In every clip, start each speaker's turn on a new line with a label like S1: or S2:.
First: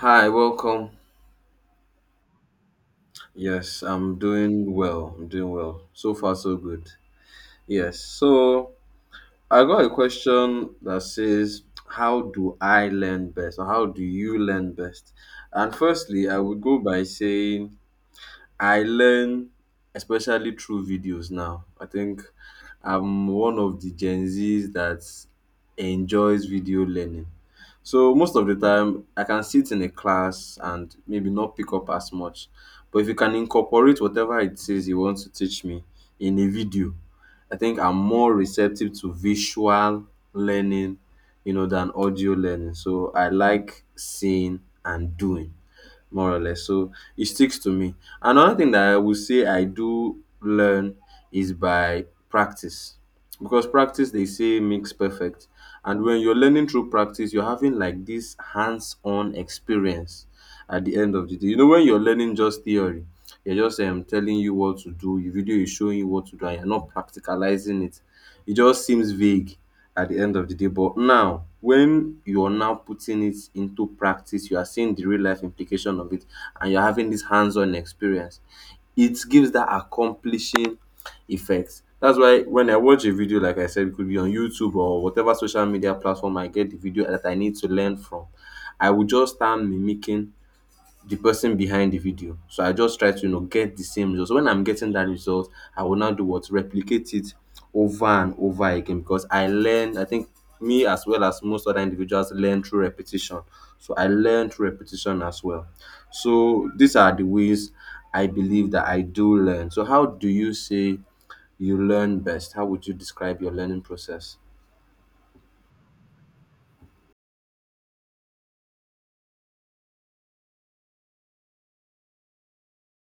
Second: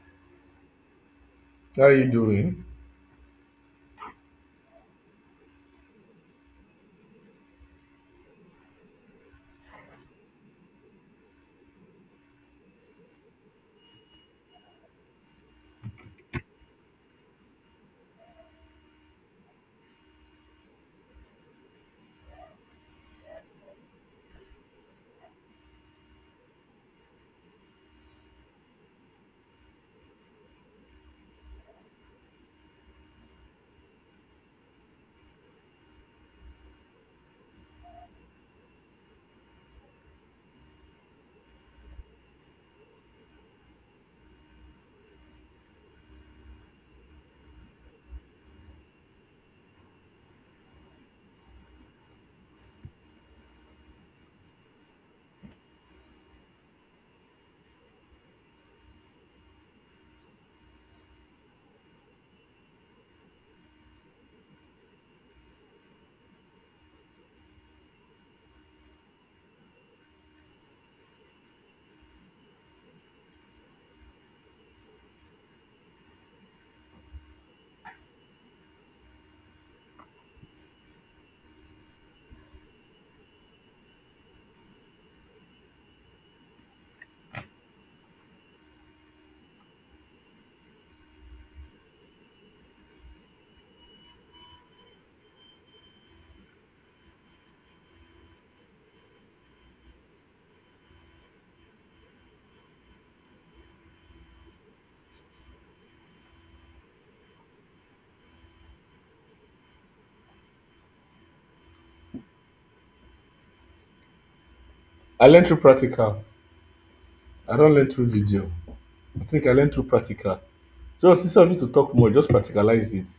S1: Hi, welcome.
S2: How are you doing?
S1: Yes, I'm doing well. I'm doing well. So far, so good. Yes. So I got a question that says, how do I learn best? Or how do you learn best? And firstly, I would go by saying, I learn especially through videos now. I think I'm one of the Gen Zs that enjoys video learning. So most of the time, I can sit in a class and maybe not pick up as much. But if you can incorporate whatever it says you want to teach me in a video, I think I'm more receptive to visual learning, than audio learning. So I like seeing and doing more or less. So it sticks to me. Another thing that I would say I do learn is by practice. Because practice they say makes perfect. And when you're learning through practice, you're having like this hands-on experience at the end of the day. You know, when you're learning just theory, they're just telling you what to do, your video is showing you what to do, and you're not practicalizing it. It just seems vague at the end of the day. But now, when you're now putting it into practice, you are seeing the real life implication of it, and you're having this hands on experience, it gives that accomplishing effect. That's why when I watch a video, like I said, it could be on YouTube or whatever social media platform I get the video that I need to learn from, I will just start mimicking the person behind the video. So I just try to get the same result. So when I'm getting that result, I will now do what replicate it over and over again because I learn. I think me as well as most other individuals learn through repetition. So I learn through repetition as well. So these are the ways I believe that I do learn. So how do you say you learn best? How would you describe your learning process?
S2: I learn through practical. I don't learn through video. I think I learn through practical. Just instead of you to talk more, just practicalize it.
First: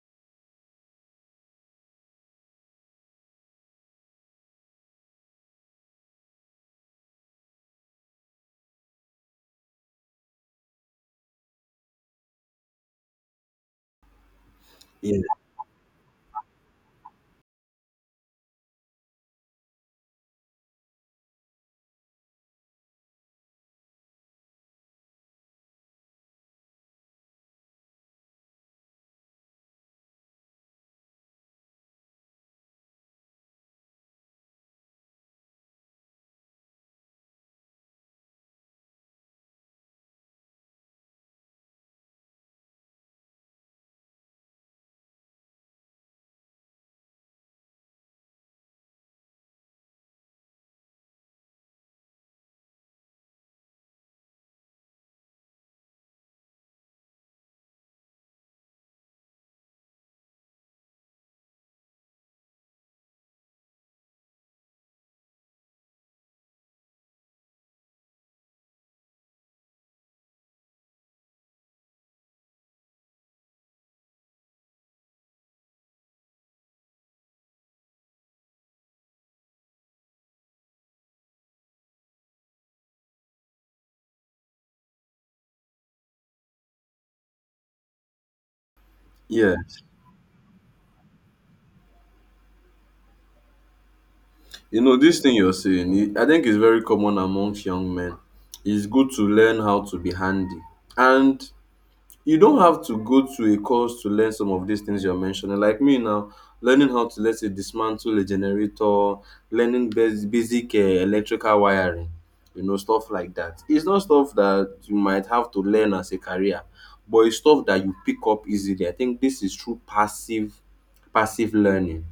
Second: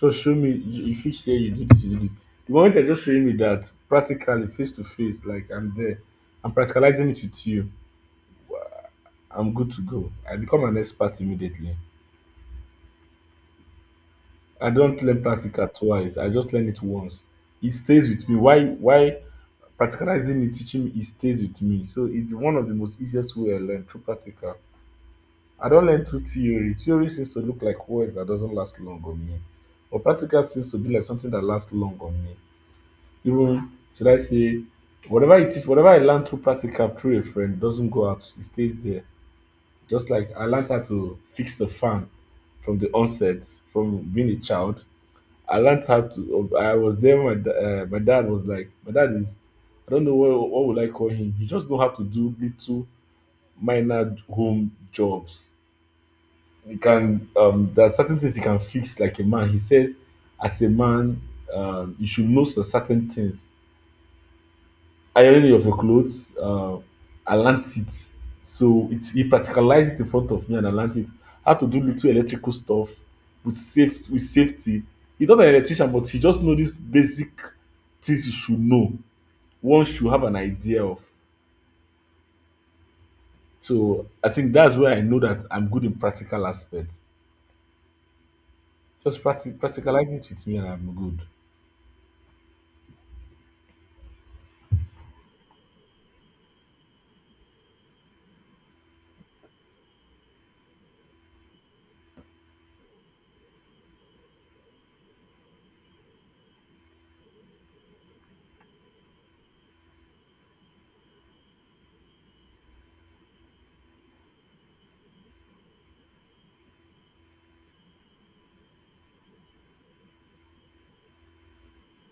S2: Just show me you fit here, you do this, you do this. The moment you're just showing me that practically face to face, like I'm there, I'm practicalizing it with you, I'm good to go. I become an expert immediately. I don't
S1: Yeah.
S2: learn practical twice. I just learn it once. It stays with me. Why? Why practicalizing it, teaching me, it stays with me. So it's one of the most easiest way I learn through practical. I don't learn through theory. Theory seems to look like words that doesn't last long on me, but practical seems to be like something that lasts long on me. Even should I say, whatever you teach, whatever I learn through practical through a friend doesn't go out; it stays there. Just like I learned how to fix the fan from the onset, from being a child. I learned how to. I was there when my dad was like, my dad is. I don't know what would I call him. He just know how to do little minor home jobs. You can There are certain things you can fix like a man. He said, as a man, you should know some certain things. Ironing of your clothes, I learnt it. So it he practicalized it in front of me and I learnt it. How to do little electrical stuff with safety. He's not an electrician, but he just know these basic things you should know. One should have an idea of. So I think that's where I know that I'm good in practical aspects. Just practice
S1: Yeah.
S2: practicalize it with me and I'm good.
S1: You know, this thing you're saying, I think it's very common amongst young men. It's good to learn how to be handy. And you don't have to go to a course to learn some of these things you're mentioning. Like me now, learning how to, let's say, dismantle a generator, learning basic electrical wiring, you know, stuff like that. It's not stuff that you might have to learn as a career, but it's stuff that you pick up easily. I think this is through passive learning.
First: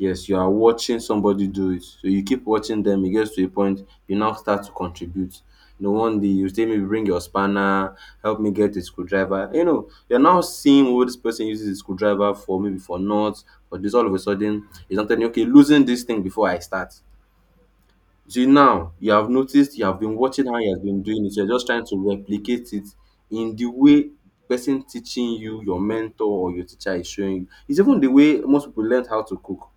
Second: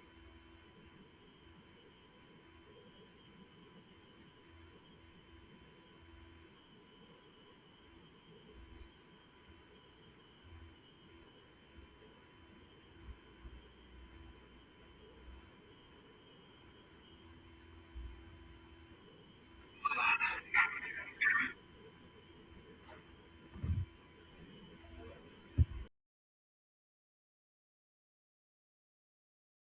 S1: Yes, you are watching somebody do it. So you keep watching them, it gets to a point you now start to contribute. You know, one day you say, maybe bring your spanner, help me get a screwdriver. You know, you're now seeing what this person uses the screwdriver for, maybe for nuts. But this all of a sudden is not telling you, okay, losing this thing before I start. So now you have noticed you have been watching how he has been doing it. You're just trying to replicate it in the way person teaching you, your mentor or your teacher is showing you. It's even the way most people learn how to cook,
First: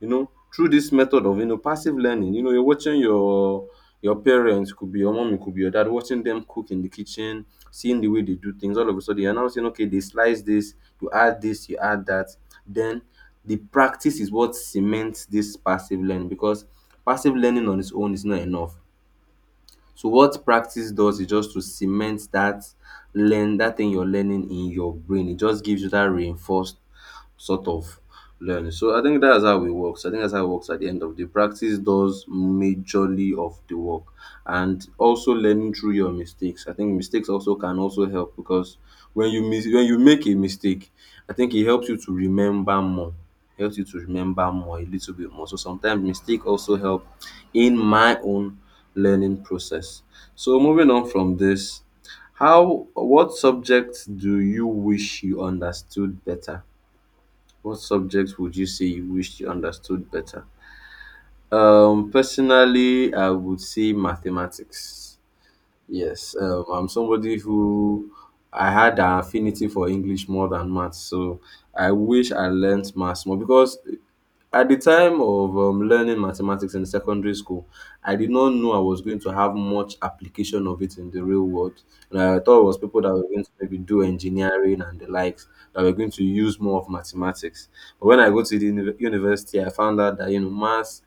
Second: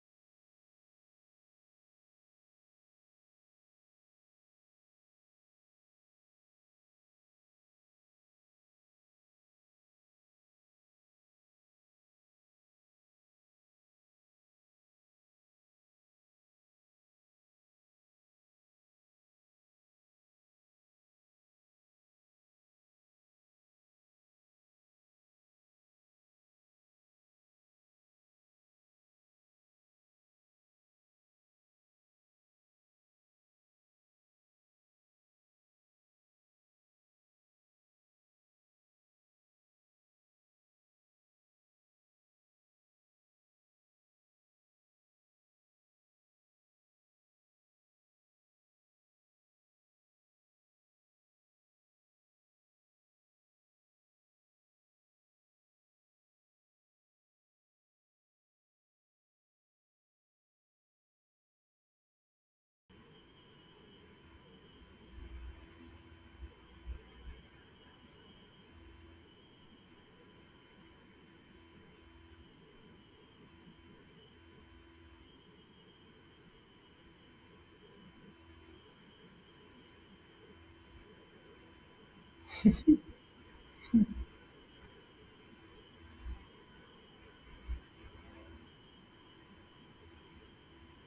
S1: through this method of passive learning. You know, you're watching your parents, could be your mom, it could be your dad, watching them cook in the kitchen, seeing the way they do things. All of a sudden you're now saying, okay, they slice this, you add this, you add that, then the practice is what cements this passive learning, because passive learning on its own is not enough. So what practice does is just to cement that learn that thing you're learning in your brain. It just gives you that reinforced sort of learning. So I think that's how it works. I think that's how it works at the end of the day. Practice does majorly of the work. And also learning through your mistakes. I think mistakes also can also help because when you make a mistake, I think it helps you to remember more. Helps you to remember more a little bit more. So sometimes mistake also help in my own learning process. So moving on from this, how what subjects do you wish you understood better? What subjects would you say you wish you understood better? Personally, I would say mathematics. Yes, I'm somebody who I had an affinity for English more than maths, so I wish I learned maths more because at the time of learning mathematics in secondary school, I did not know I was going to have much application of it in the real world. And I thought it was people that were going to maybe do engineering and the likes that were going to use more of mathematics. But when I go to the university, I found out that maths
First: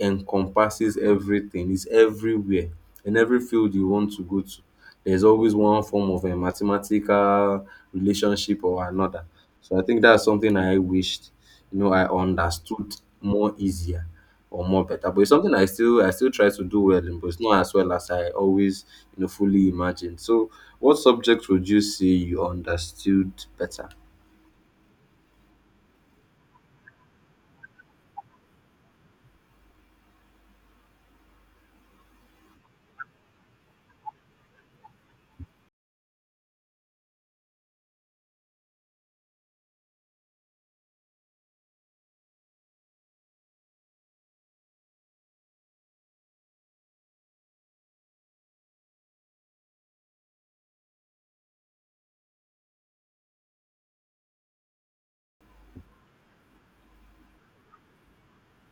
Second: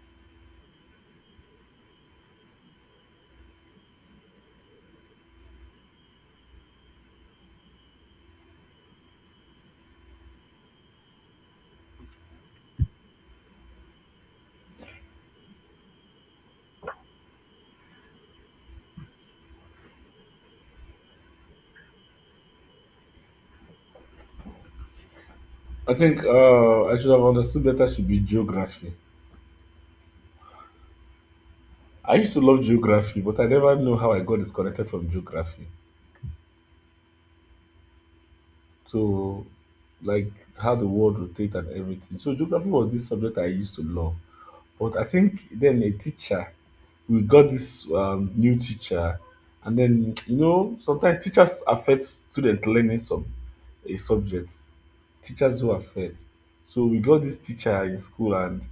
S1: encompasses everything, it's everywhere. In every field you want to go to, there's always one form of a mathematical relationship or another. So I think that's something I wished, you know, I understood more easier or more better. But it's something I still try to do well in, but it's not as well as I always, you know, fully imagined. So what subject would you say you understood better?
S2: I think I should have understood better should be geography. I used to love geography, but I never knew how I got disconnected from geography. So, like, how the world rotates and everything. So, geography was this subject I used to love. But I think then a teacher, we got this new teacher, and then you know sometimes teachers affect student learning some a subject. Teachers do affect. So we got this teacher in school, and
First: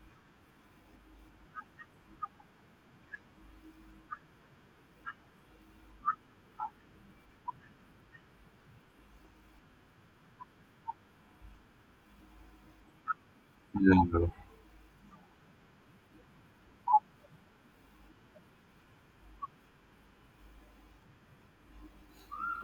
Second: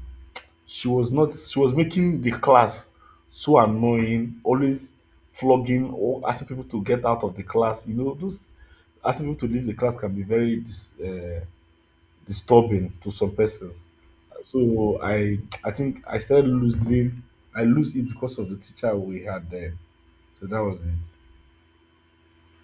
S2: she was not she was making the class so annoying, always flogging or asking people to get out of the class, you know, those asking people to leave the class can be very disturbing to some persons.
S1: Yeah.
S2: So I think I started losing I lose it because of the teacher we had there. So that was it.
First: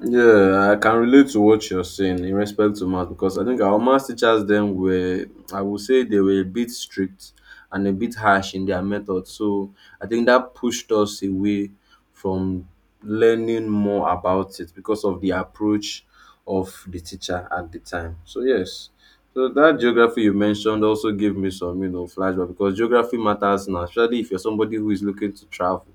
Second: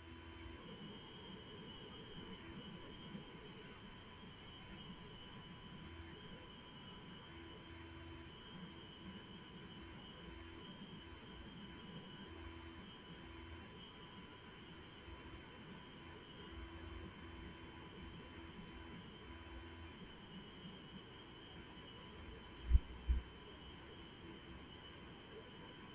S1: Yeah, I can relate to what you're saying in respect to math because I think our math teachers then were, I would say they were a bit strict and a bit harsh in their method. So I think that pushed us away from learning more about it because of the approach of the teacher at the time. So yes, so that geography you mentioned also gave me some, you know, flashback because geography matters now, especially if you're somebody who is looking to travel.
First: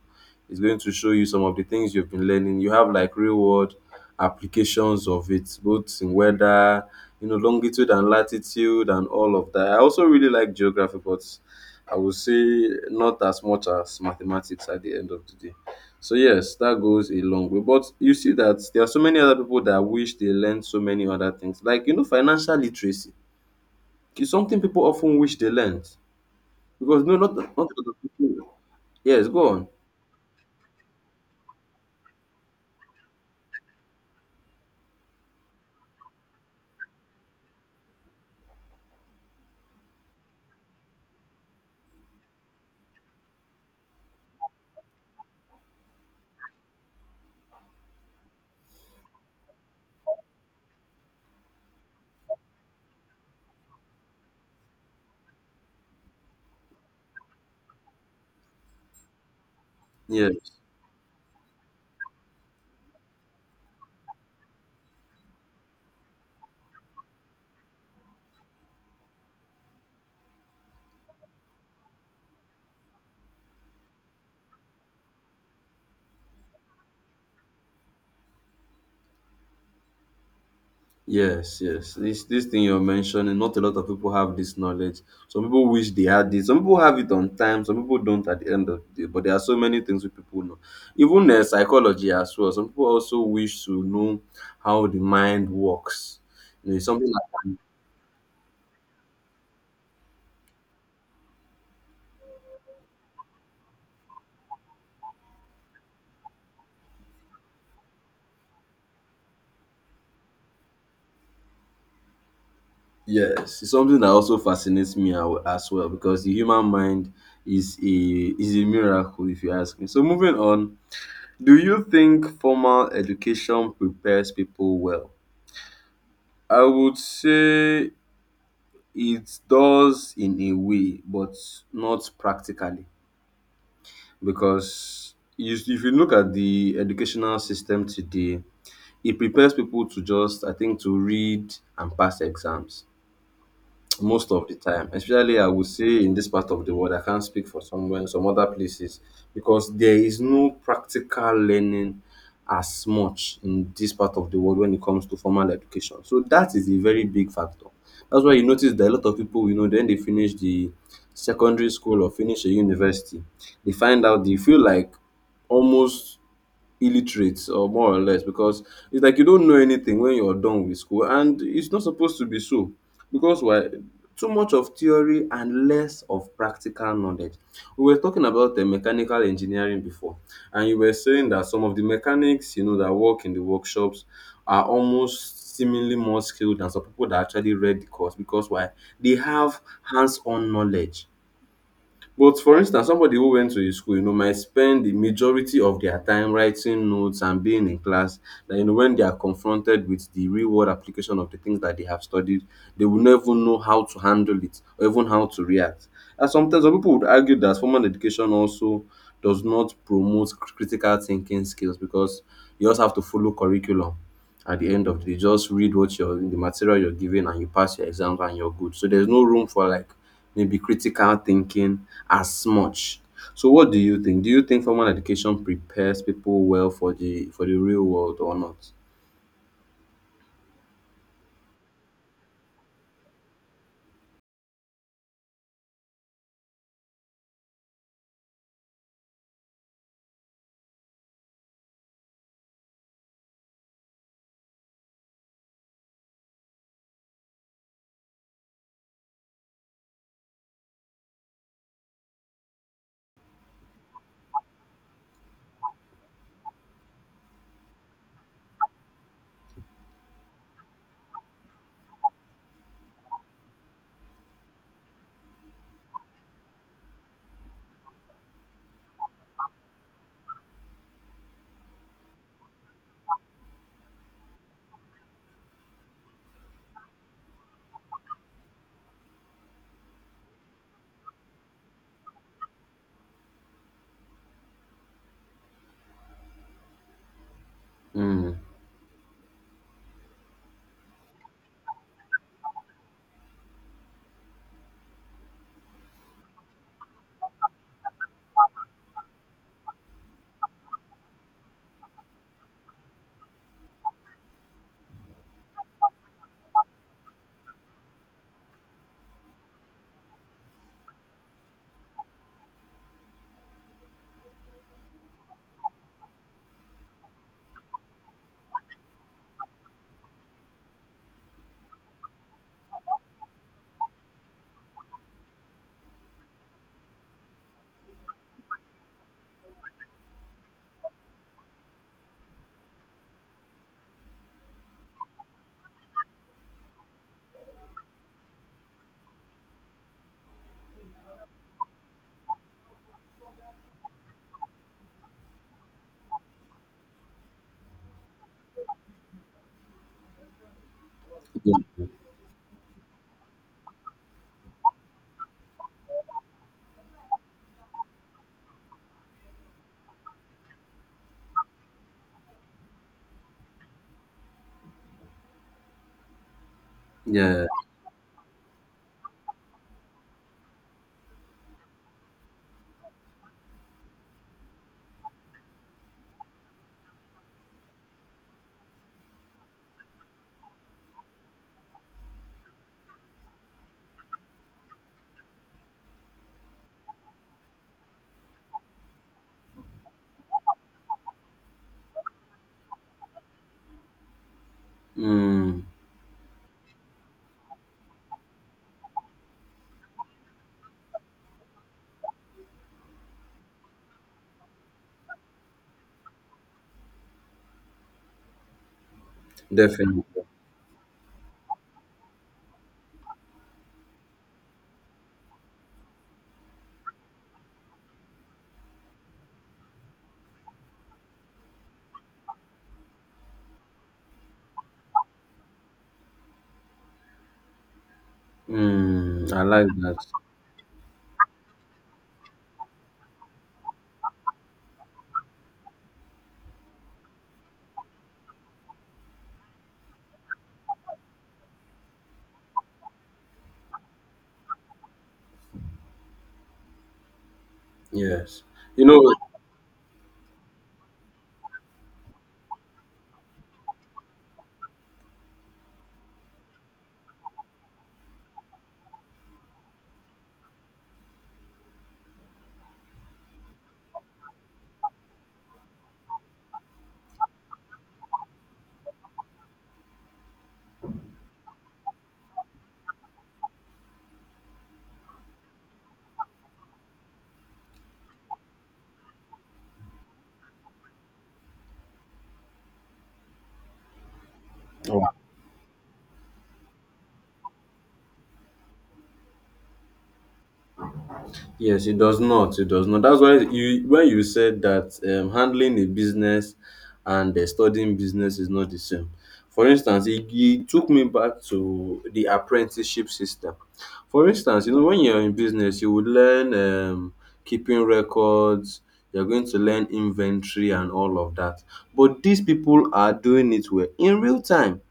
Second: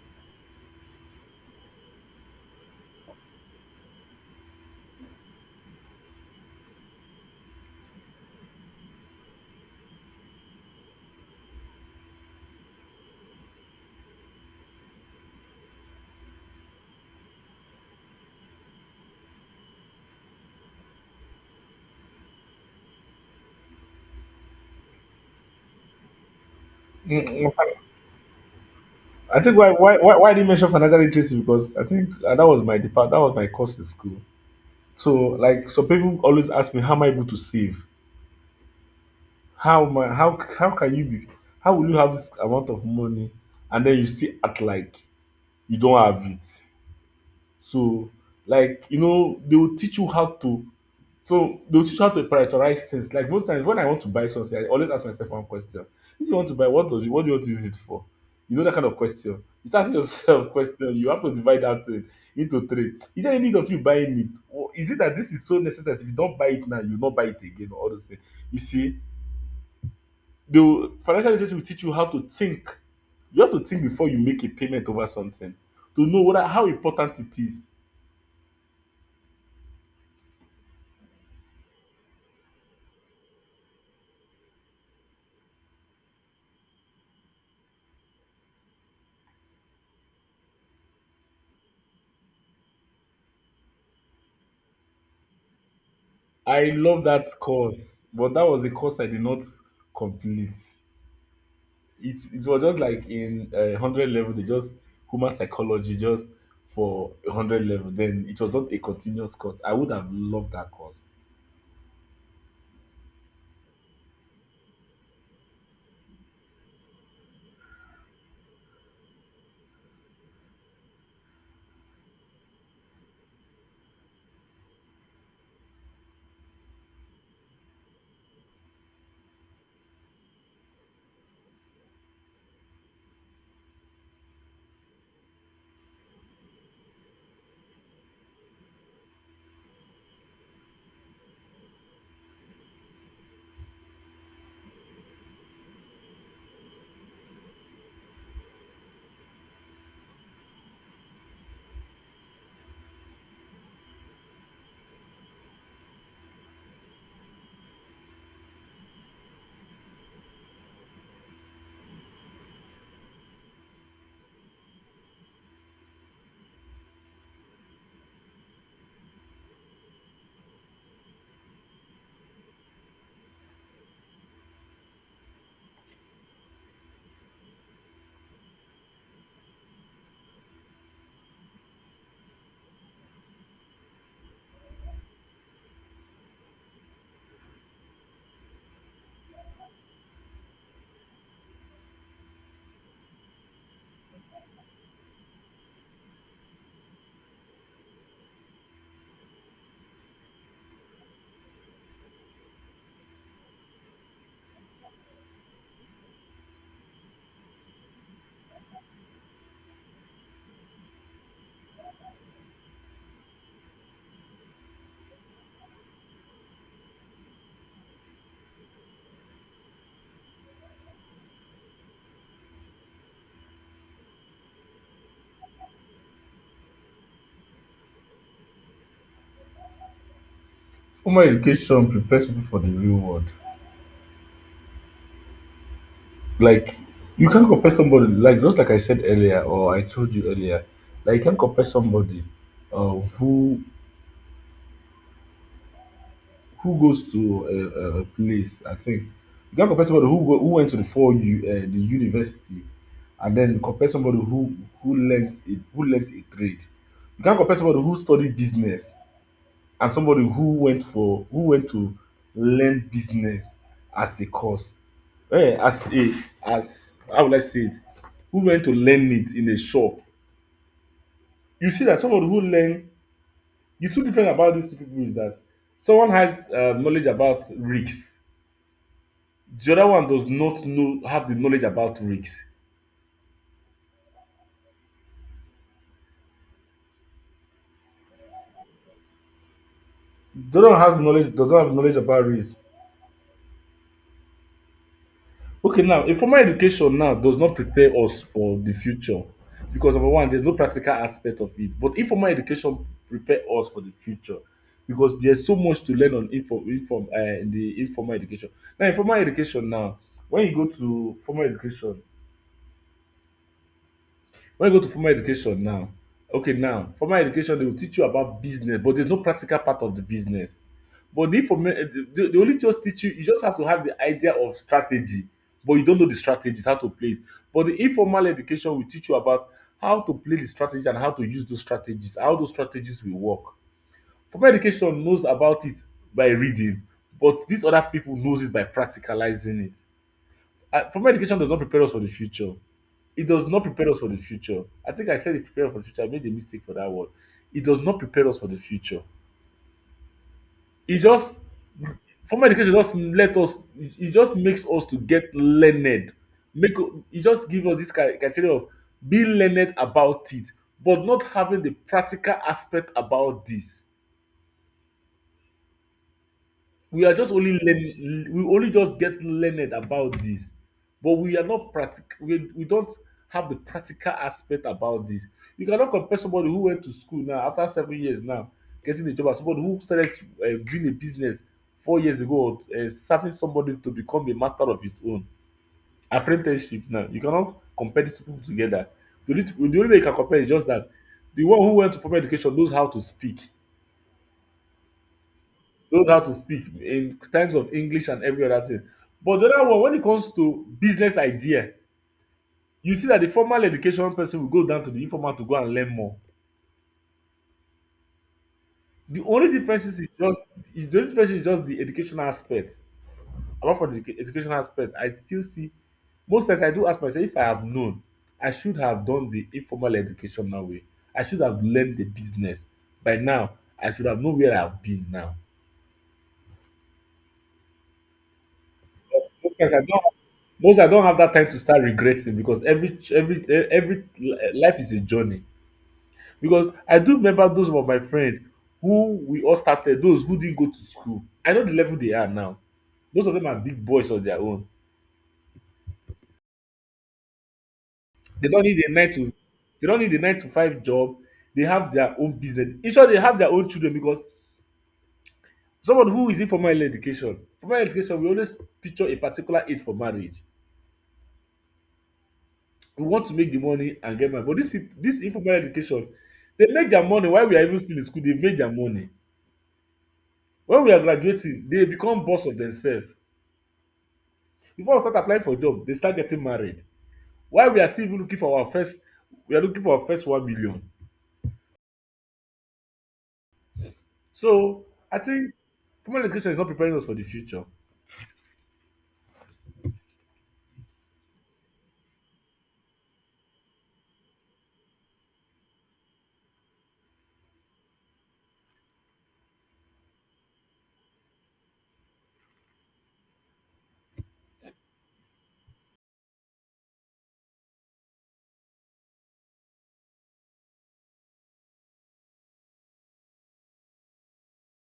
S1: It's going to show you some of the things you've been learning. You have like real world applications of it, both in weather, you know, longitude and latitude and all of that. I also really like geography, but I would say not as much as mathematics at the end of the day. So yes, that goes a long way. But you see that there are so many other people that wish they learned so many other things. Like, you know, financial literacy is something people often wish they learned. Because not
S2: Mm.
S1: a lot of people. Yes,
S2: I
S1: go
S2: think
S1: on.
S2: why I didn't mention financial literacy because I think that was my course in school. So, like, some people always ask me, how am I able to save? How my how can you be how will you have this amount of money and then you still act like you don't have it? So, like, you know, they will teach you how to prioritize things. Like, most times when I want to buy something, I always ask myself one question. If you want to buy, what do you want to use it for? You know, that kind of question. You start asking
S1: Yes.
S2: yourself question, you have to divide that thing into three. Is there any need of you buying it? Or is it that this is so necessary? If you don't buy it now, you will not buy it again or all those things. You see, the financial literacy will teach you how to think. You have to think before you make a payment over something to know what how important it is.
S1: Yes, yes. This thing you're mentioning, not a lot of people have this knowledge. Some people wish they had it. Some people have it on time. Some people don't at the end of the day. But there are so many things we people know. Even psychology as well. Some people also wish to know how the mind works. You
S2: I
S1: know, it's
S2: love
S1: something that,
S2: that course, but that was a course I did not complete. It was just like in 100 level. They just Human psychology just for 100 level. Then it was not a continuous course. I would have loved that course.
S1: yes, it's something that also fascinates me as well because the human mind is a miracle if you ask me. So moving on, do you think formal education prepares people well? I would say it does in a way, but not practically because you, if you look at the educational system today, it prepares people to just, I think, to read and pass exams most of the time, especially I would say in this part of the world. I can't speak for somewhere, some other places, because there is no practical learning as much in this part of the world when it comes to formal education. So that is a very big factor. That's why you notice that a lot of people, you know, then they finish the secondary school or finish a university, they find out they feel like almost illiterate or more or less because it's like you don't know anything when you're done with school and it's not supposed to be so, because why? Too much of theory and less of practical knowledge. We were talking about the mechanical engineering before, and you were saying that some of the mechanics, you know, that work in the workshops are almost seemingly more skilled than some people that actually read the course, because why? They have hands-on knowledge. But for instance, somebody who went to a school, you know, might spend the majority of their time writing notes and being in class, that you know, when they are confronted with the real world application of the things that they have studied, they will never know how to handle it or even how to react. And sometimes some people would argue that formal education also does not promote critical thinking skills because you just have to follow curriculum at the end of the day, just read what you're the material you're given and you pass your exams and you're good, so there's no room for like maybe critical thinking as much. So what do you think? Do you think formal education prepares people well for the real world or not?
S2: Formal education prepares people for the real world. Like, you can't compare somebody, like, just like I said earlier, or I told you earlier, like, you can't compare somebody, uh, who who goes to a place, I think. You can't compare somebody who went to the university, and then compare somebody who learns it who learns a trade. You can't compare somebody who studied business and somebody who went to learn business as a course, eh as a as how would I say it who went to learn it in a shop. You see that somebody who learn the two different about these two people is that someone has knowledge about risk. The other one does not know have the knowledge about risk. The other one has knowledge does not have knowledge about risk. Okay, now informal education now does not prepare us for the future because number one, there's no practical aspect of it. But informal education prepare us for the future because there's so much to learn on info, inform in the informal education. Now, informal education now, when you go to formal education, when you go to formal education now, okay, now formal education, they will teach you about business, but there's no practical part of the business. But the they only just teach you, you just have to have the idea of strategy, but you don't know the strategies, how to play it. But the informal education will teach you about how to play the strategy and how to use those strategies, how those strategies will work. Formal education knows about it by reading, but these other people knows it by practicalizing it. Formal education does not prepare us for the future. It does not prepare us for the future. I think I said it prepare us for the future. I made a mistake for that word. It does not prepare us for the future. It just
S1: Yeah.
S2: Formal education just let us. It just makes us to get learned. Make It just give us this criteria of being learned about it, but not having the practical aspect about this.
S1: Yeah.
S2: We only just get learned about this. But we are not practic we don't have the practical aspect about this. You cannot compare somebody who went to school now after 7 years now getting a job as somebody who started doing a business 4 years ago, or serving somebody to become a master of his own apprenticeship. Now, you cannot compare these people together. The only way you can compare is just that the one who went to formal education knows how to speak,
S1: Mm,
S2: in terms of English and every other thing. But the other one, when it comes to business idea, you see that the formal education person will go down to the informal to go and learn more. The only difference is
S1: definitely.
S2: just the only difference is just the educational aspect. Apart from the educational aspect, I still see, most times I do ask myself, if I have known, I should have done the informal educational way. I should have learned the business by now. I should have known where I've been now.
S1: Mm, I
S2: Most
S1: like
S2: times I
S1: that.
S2: don't Most, I don't have that time to start regretting because every life is a journey. Because I do remember those of my friends who we all started, those who didn't go to school. I know the level they are now. Most of them are big boys on their own.
S1: Yes.
S2: They don't need
S1: You
S2: a
S1: know,
S2: nine to they don't need a 9 to 5 job. They have their own business. In short, they have their own children because someone who is in formal education, we always picture a particular age for marriage. We want to make the money and get money, but these people, this informal education, they make their money while we are even still in school. They make their money when we are graduating. They become boss of themselves. Before we start applying for job, they start getting married. While we are still even looking for our first we are looking for our first 1 million. So I think formal education is not preparing us for the future.
S1: Yes, it does not. It does not. That's why you when you said that handling a business and studying business is not the same. For instance, it took me back to the apprenticeship system. For instance, you know when you're in business, you would learn keeping records. You're going to learn inventory and all of that. But these people are doing it well in real time.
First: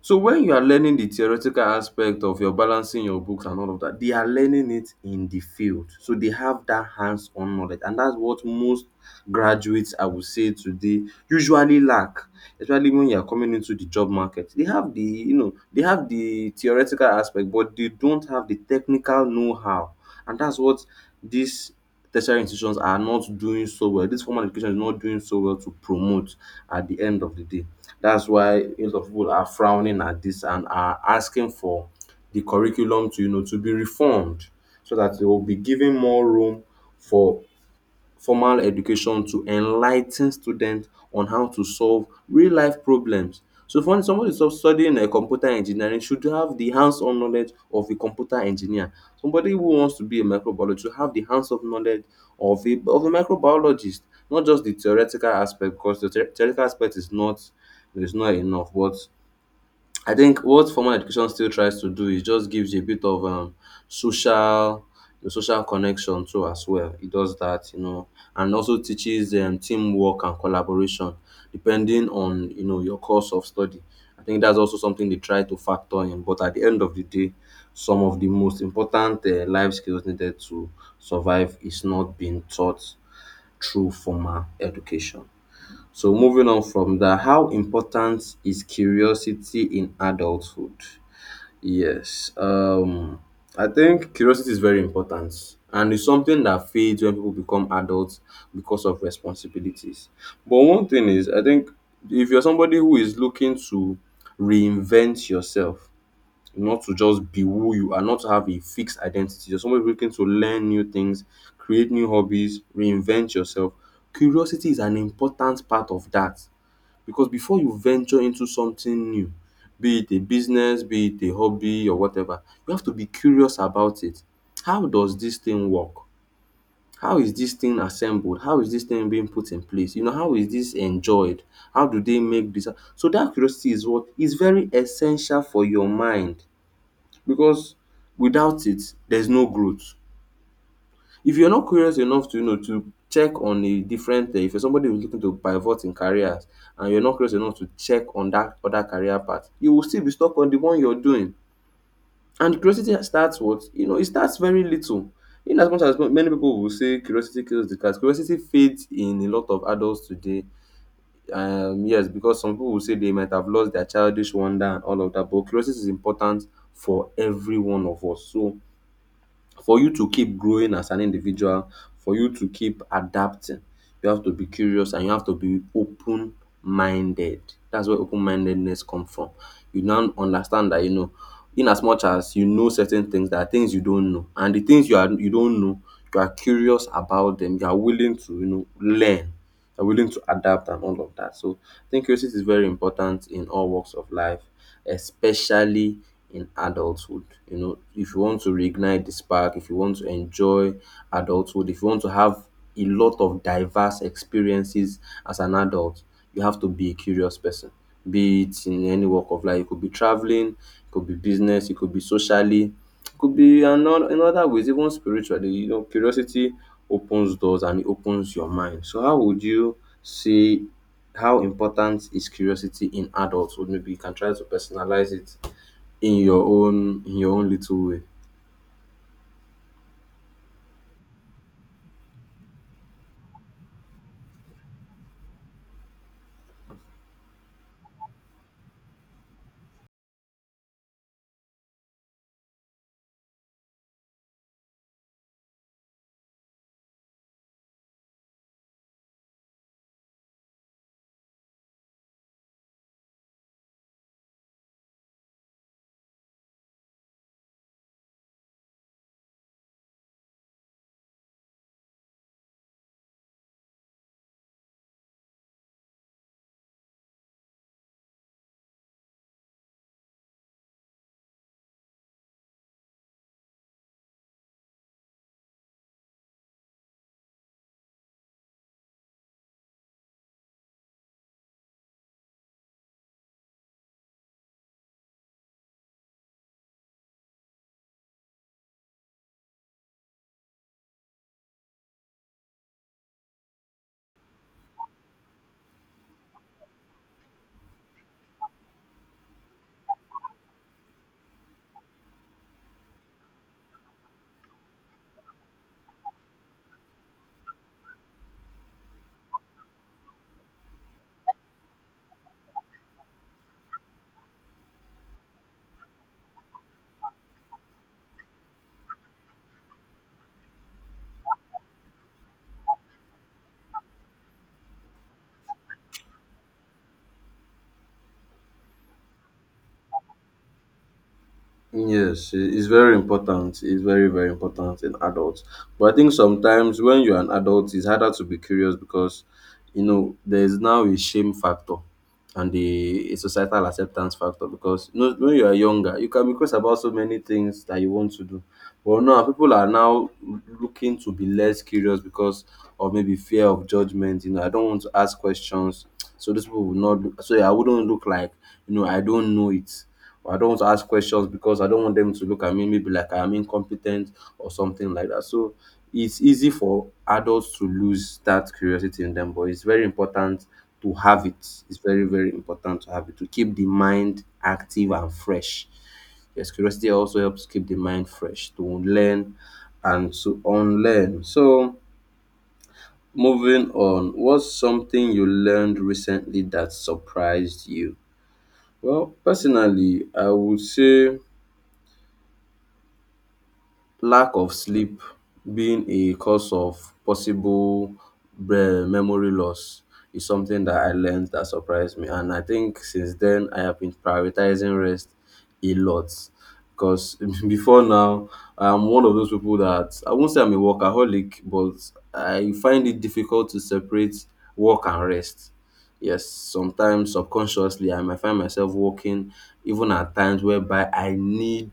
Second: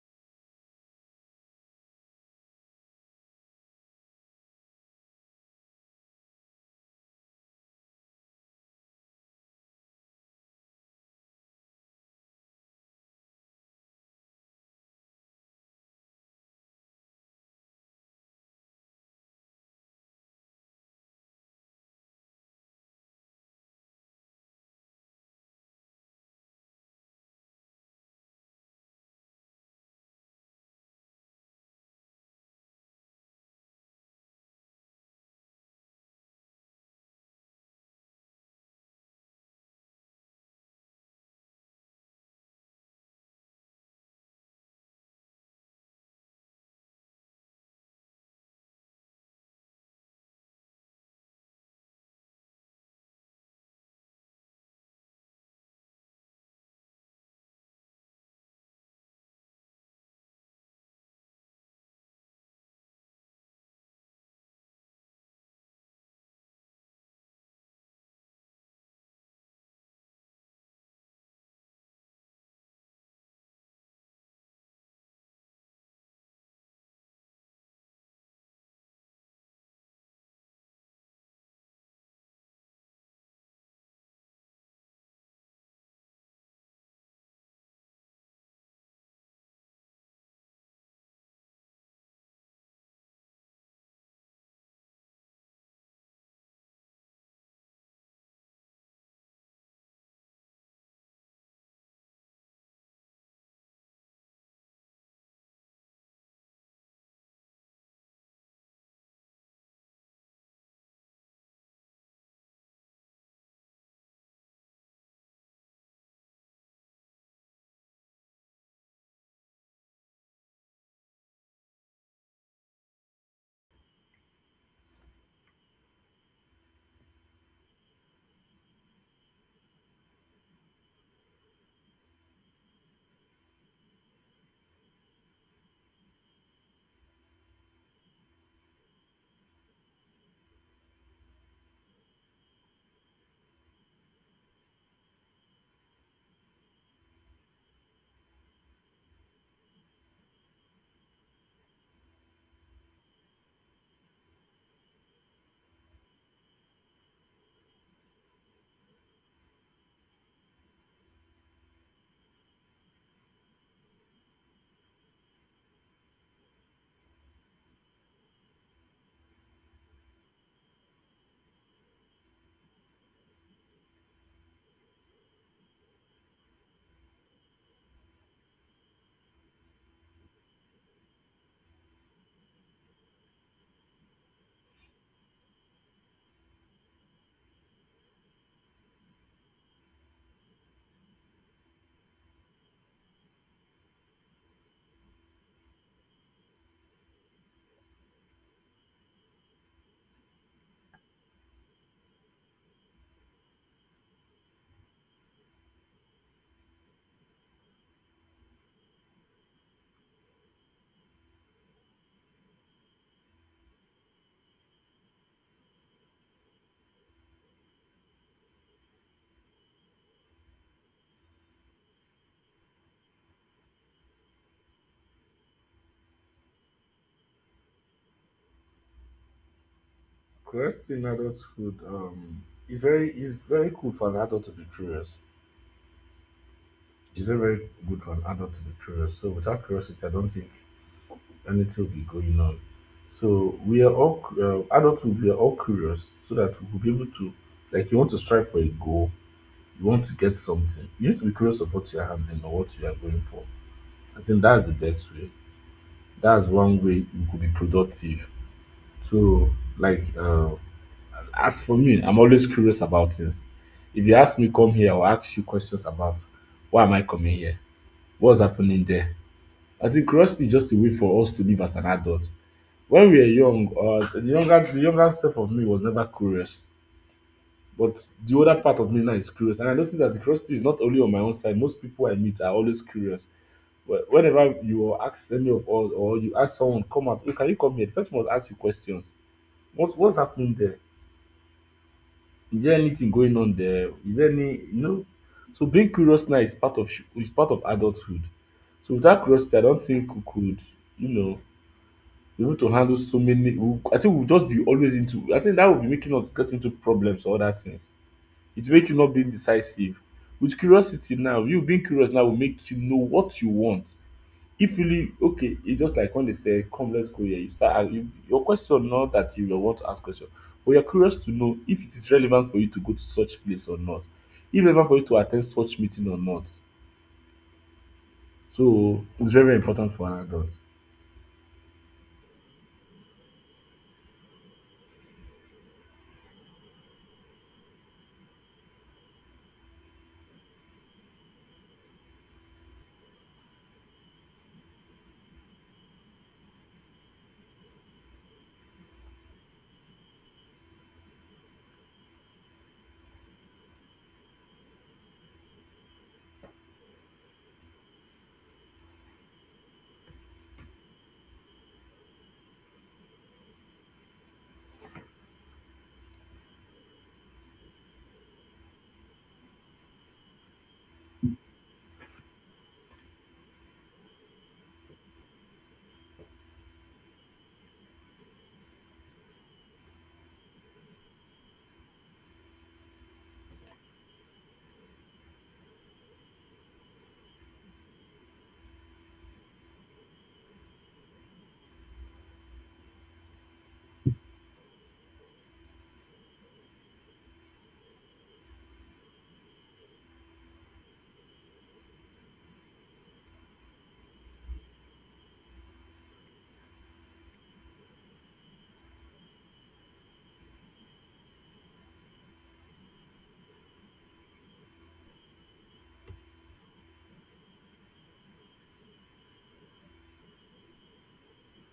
S1: So when you are learning the theoretical aspect of your balancing your books and all of that, they are learning it in the field. So they have that hands-on knowledge, and that's what most graduates I would say today usually lack, especially when you are coming into the job market. They have the, you know, they have the theoretical aspect but they don't have the technical know-how, and that's what these tertiary institutions are not doing so well. This formal education is not doing so well to promote at the end of the day. That's why a lot of people are frowning at this and are asking for the curriculum to, you know, to be reformed so that they will be given more room for formal education to enlighten students on how to solve real life problems. So for instance, somebody stu- studying computer engineering should have the hands on knowledge of a computer engineer. Somebody who wants to be a microbiologist should have the hands on knowledge of a microbiologist, not just the theoretical aspect because the theoretical aspect is not enough, but I think what formal education still tries to do is just gives you a bit of social the social connection too as well. It does that, you know, and also teaches teamwork and collaboration depending on, you know, your course of study. I think that's also something they try to factor in. But at the end of the day, some of the most important life skills needed to survive is not being taught through formal education. So moving on from that, how important is curiosity in adulthood? Yes, I think curiosity is very important and it's something that fades when people become adults because of responsibilities. But one thing is, I think if you're somebody who is looking to reinvent yourself, not to just be who you are, not to have a fixed identity, you're somebody looking to learn new things, create new hobbies, reinvent yourself. Curiosity is an important part of that because before you venture into something new, be it a business, be it a hobby or whatever, you have to be curious about it. How does this thing work? How is this thing assembled? How is this thing being put in place? You know, how is this enjoyed? How do they make this? So that curiosity is what is very essential for your mind because without it, there's no growth. If you're not curious enough to, you know, to check on a different if you're somebody who's looking to pivot in careers and you're not curious enough to check on that other career path, you will still be stuck on the one you're doing. And curiosity starts what? You know, it starts very little. In as much as many people will say curiosity kills the cat, curiosity fades in a lot of adults today. Yes, because some people will say they might have lost their childish wonder and all of that, but curiosity is important for every one of us. So for you to keep growing as an individual, for you to keep adapting, you have to be curious and you have to be open minded. That's where open mindedness comes from. You now understand that, you know, in as much as you know certain things, there are things you don't know, and the things you don't know, you are curious about them. You are willing to, you know, learn, are willing to adapt and all of that. So I think curiosity is very important in all walks of life, especially in adulthood. You know, if you want to reignite the spark, if you want to enjoy adulthood, if you want to have a lot of diverse experiences as an adult, you have to be a curious person. Be it in any walk of life, it could be traveling, it could be business, it could be socially. Could be another in other ways, even spiritually, you know, curiosity opens doors and it opens your mind. So how would you say how important is curiosity in adulthood? Maybe you can try to personalize it in your own little way.
S2: Christ in adulthood, is very cool for an adult to be curious. It's very, very good for an adult to be curious. So without curiosity, I don't think anything will be going on. So we are all adulthood. We are all curious, so that we will be able to, like, you want to strive for a goal, you want to get something. You need to be curious of what you are handling or what you are going for. I think that's the best way. That's one way you could be productive. So, like, as for me, I'm always curious about things. If you ask me come here, I'll ask you questions about why am I coming here, what's happening there. I think curiosity is just a way for us to live as an adult. When we were young, the younger self of me was never curious, but the older part of me now is curious. And I noticed that the curiosity is not only on my own side. Most people I meet are always curious. Whenever you ask any of us, or you ask someone, come out, hey, can you come here? The person must ask you questions. What's happening there? Is there anything going on there? Is there any, you know? So being curious now is part of adulthood. So without curiosity, I don't think we could, you know, be able to handle so many. We, I think we'll just be always into, I think that will be making us get into problems or other things. It will make you not being decisive. With curiosity now, you being curious now will make you know what you want. If really okay, it's just like when they say, come, let's go here. You start and you, your question, not that you don't want to ask question, but you're curious to know if it is relevant for you to go to such place or not, if relevant for you to attend such meeting or not. So it's very, very important for an adult.
S1: Yes, it's very important. It's very, very important in adults. But I think sometimes when you're an adult, it's harder to be curious because, you know, there's now a shame factor and the a societal acceptance factor, because you know, when you are younger, you can be curious about so many things that you want to do. But now people are now looking to be less curious because of maybe fear of judgment. You know, I don't want to ask questions, so these people will not. So I wouldn't look like, you know, I don't know it, or I don't want to ask questions because I don't want them to look at me maybe like I am incompetent or something like that. So it's easy for adults to lose that curiosity in them, but it's very important to have it. It's very, very important to have it to keep the mind active and fresh. Yes, curiosity also helps keep the mind fresh to learn and to unlearn. So, moving on, what's something you learned recently that surprised you? Well, personally, I would say lack of sleep being a cause of possible bre- memory loss is something that I learned that surprised me. And I think since then, I have been prioritizing rest a lot because before now, I'm one of those people that I won't say I'm a workaholic, but I find it difficult to separate work and rest. Yes, sometimes subconsciously I might find myself walking, even at times whereby I need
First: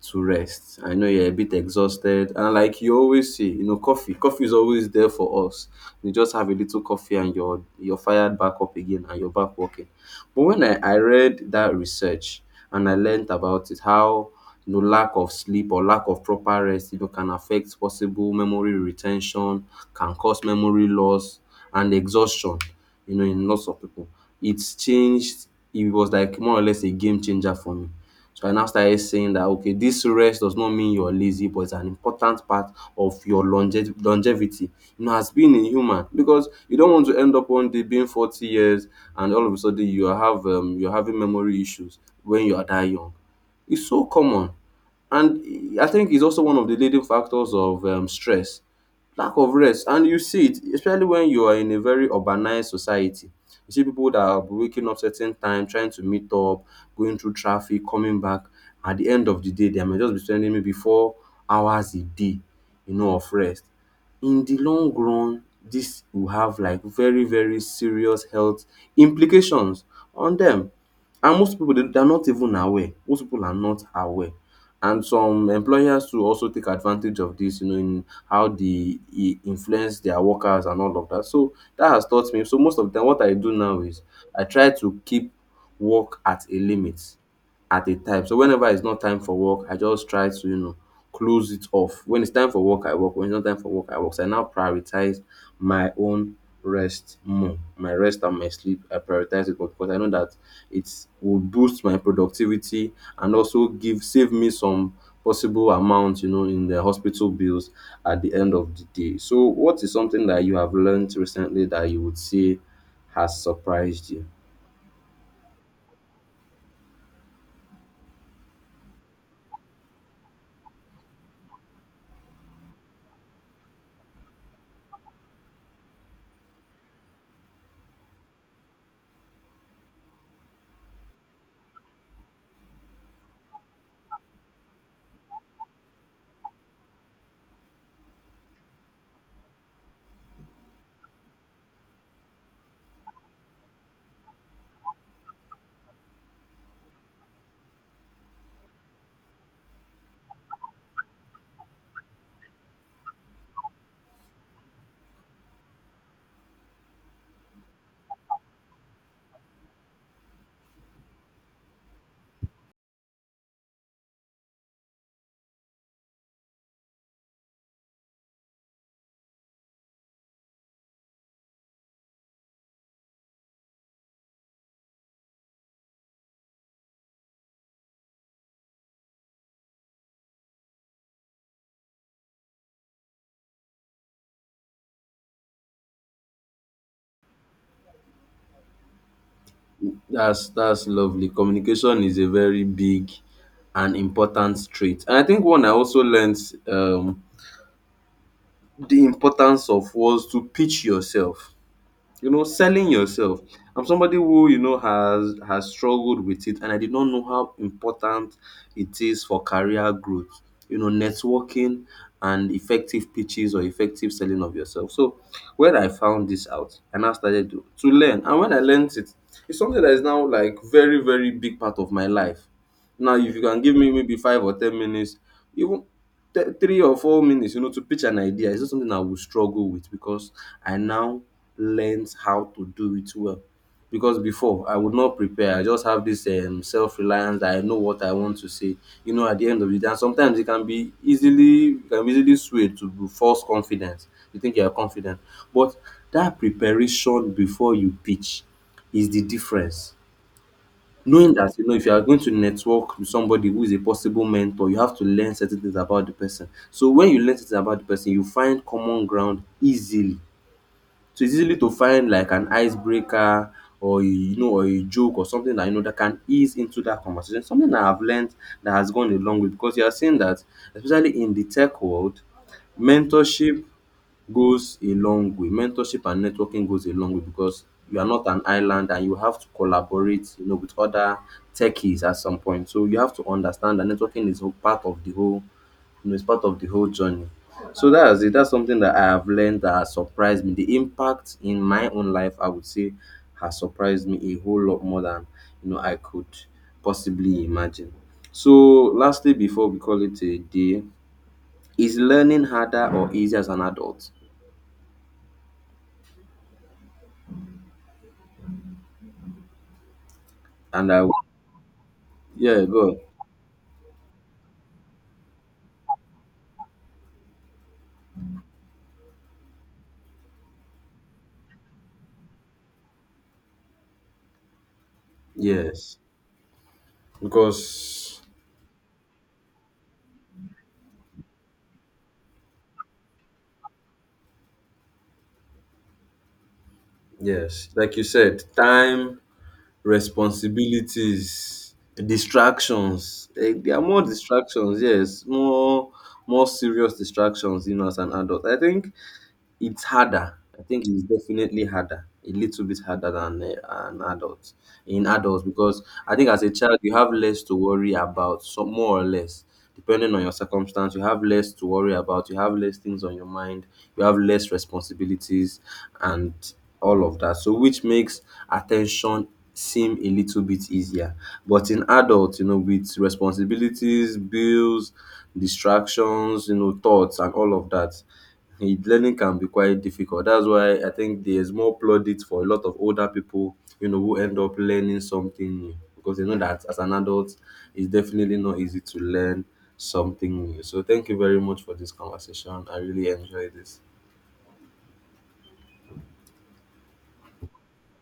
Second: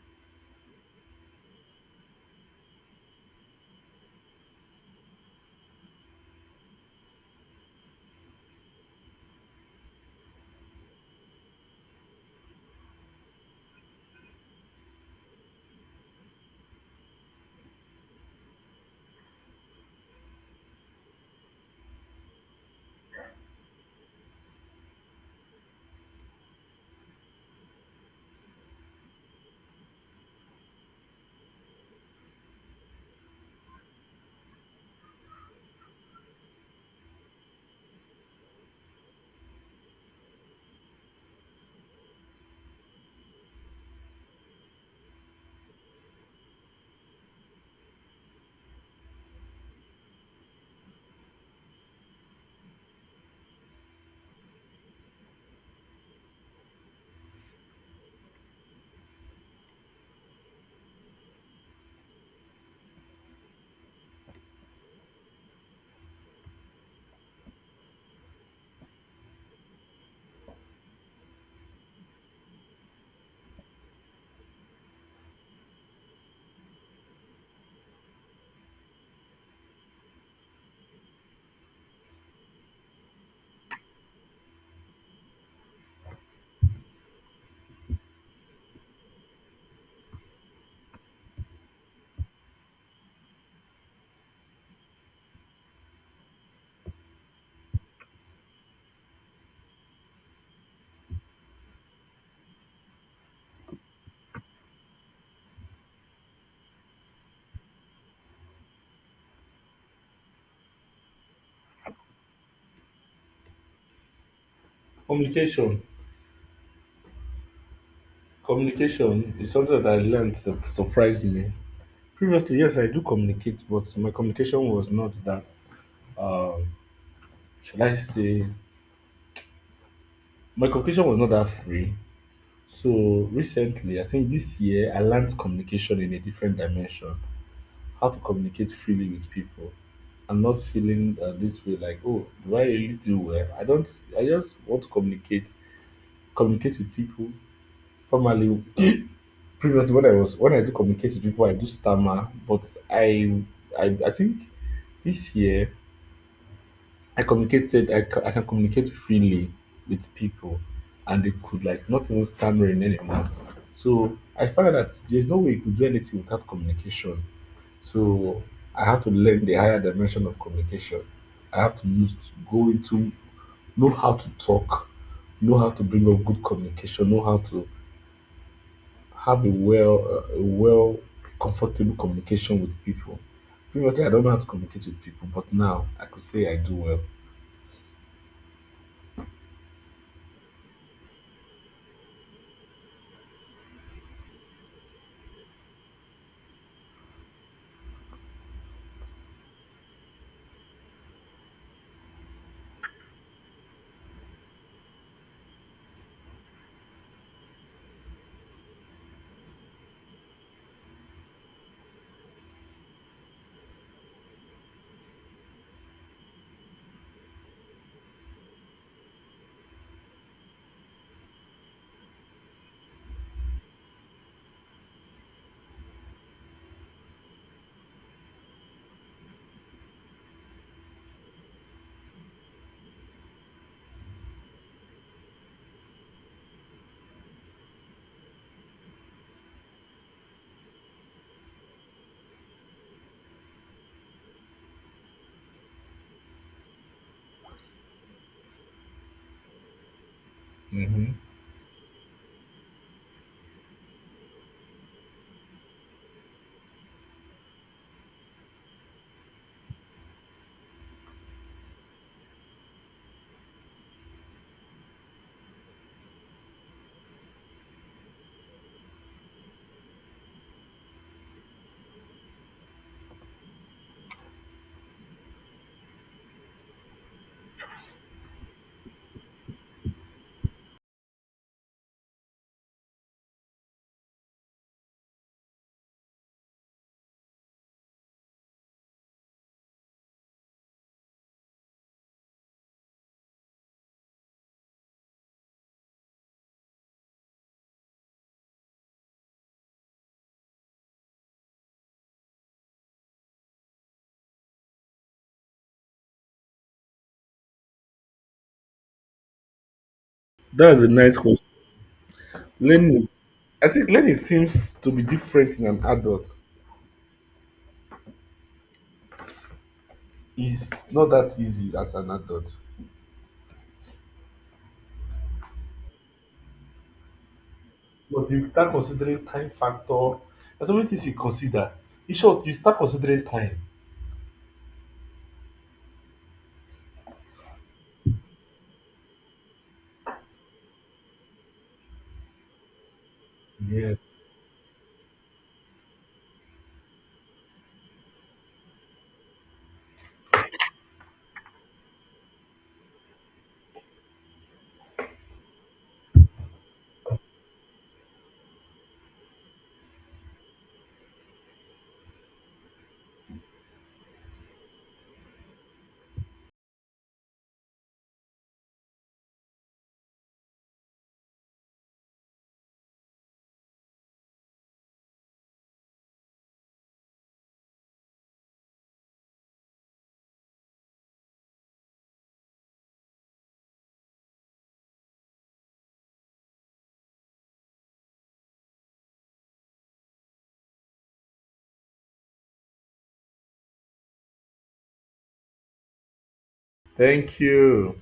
S1: to rest. I know you're a bit exhausted, and like you always say, you know, coffee is always there for us. You just have a little coffee and you're fired back up again and you're back working. But when I read that research and I learned about it, how, you know, lack of sleep or lack of proper rest, you know, can affect possible memory retention, can cause memory loss and exhaustion, you know, in lots of people. It's changed, it was like more or less a game changer for me. So I now started saying that okay, this rest does not mean you're lazy, but it's an important part of your longe- longevity. You know, as being a human, because you don't want to end up one day being 40 years, and all of a sudden you have you're having memory issues when you are that young. It's so common. And I think it's also one of the leading factors of stress, lack of rest. And you see it, especially when you are in a very urbanized society. You see people that are waking up certain time, trying to meet up, going through traffic, coming back. At the end of the day, they may just be spending maybe 4 hours a day, you know, of rest. In the long run, this will have like very, very serious health implications on them, and most people they are not even aware. Most people are not aware, and some employers too also take advantage of this, you know, in how they I- influence their workers and all of that. So that has taught me. So most of them, what I do now is I try to keep work at a limit at a time. So whenever it's not time for work, I just try to, you know, close it off. When it's time for work, I work. When it's not time for work, I work. So I now prioritize my own rest more, my rest and my sleep. I prioritize it, but because I know that it will boost my productivity and also give save me some possible amount, you know, in the hospital bills at the end of the day. So what is something that you have learned recently that you would say has surprised you?
S2: Communication. Communication is something that I learned that surprised me. Previously, yes, I do communicate, but my communication was not that, um, should I say, my communication was not that free. So recently, I think this year, I learned communication in a different dimension, how to communicate freely with people. I'm not feeling this way like, oh, do I really do well? I don't, I just want to communicate, communicate with people formally. Previously, when I do communicate with people, I do stammer, but I think this year I can communicate freely with people, and they could like not even stammering anymore. So I found out that there's no way you could do anything without communication. So I have to learn the higher dimension of communication. I have to use go into know how to talk, know how to bring up good communication, know how to have a well comfortable communication with people. Previously, I don't know how to communicate with people, but now I could say I do well.
S1: That's lovely. Communication is a very big and important trait, and I think one I also learned um the importance of was to pitch yourself, you know, selling yourself. I'm somebody who, you know, has struggled with it, and I did not know how important it is for career growth, you know, networking and effective pitches or effective selling of yourself. So when I found this out and I now started to learn, and when I learned it, it's something that is now like very, very big part of my life now. If you can give me maybe 5 or 10 minutes, even th- 3 or 4 minutes, you know, to pitch an idea, it's not something I will struggle with because I now learned how to do it well. Because before I would not prepare, I just have this self reliance that I know what I want to say. You know, at the end of the day, and sometimes it can be easily you can be easily swayed to false confidence. You think you are confident, but that preparation before you pitch is the difference.
S2: Hmm.
S1: Knowing that, you know, if you are going to network with somebody who is a possible mentor, you have to learn certain things about the person. So when you learn certain about the person, you find common ground easily. So it's easily to find like an icebreaker or, you know, or a joke or something that you know that can ease into that conversation. Something that I've learned that has gone a long way because you are seeing that, especially in the tech world, mentorship goes a long way. Mentorship and networking goes a long way because you are not an island and you have to collaborate, you know, with other techies at some point. So you have to understand that networking is a part of the whole, you know, it's part of the whole journey. So that's it. That's something that I have learned that has surprised me. The impact in my own life, I would say, has surprised me a whole lot more than, you know, I could possibly imagine. So lastly, before we call it a day, is learning harder or easier as an adult?
S2: That's a
S1: And I,
S2: nice question.
S1: yeah, go. On.
S2: Learning, I think learning seems to be different in an adult. It's not that easy as an adult.
S1: Yes. Because,
S2: But you start considering time factor. There's so many things you consider. In short, you start considering time.
S1: yes, like you said, time, responsibilities, distractions. Eh, there are
S2: Yeah.
S1: more distractions, yes, more more serious distractions, you know, as an adult. I think it's harder. I think it's definitely harder, a little bit harder than an adult in adults, because I think as a child you have less to worry about, so more or less, depending on your circumstance, you have less to worry about. You have less things on your mind. You have less responsibilities and all of that. So which makes attention seem a little bit easier. But in adults, you know, with responsibilities, bills, distractions, you know, thoughts and all of that, it- learning can be quite difficult. That's why I think there's more plaudits for a lot of older people, you know, who end up learning something new because they know that as an adult, it's definitely not easy to learn something new. So, thank you very much for this conversation. I really enjoyed this.
S2: Thank you.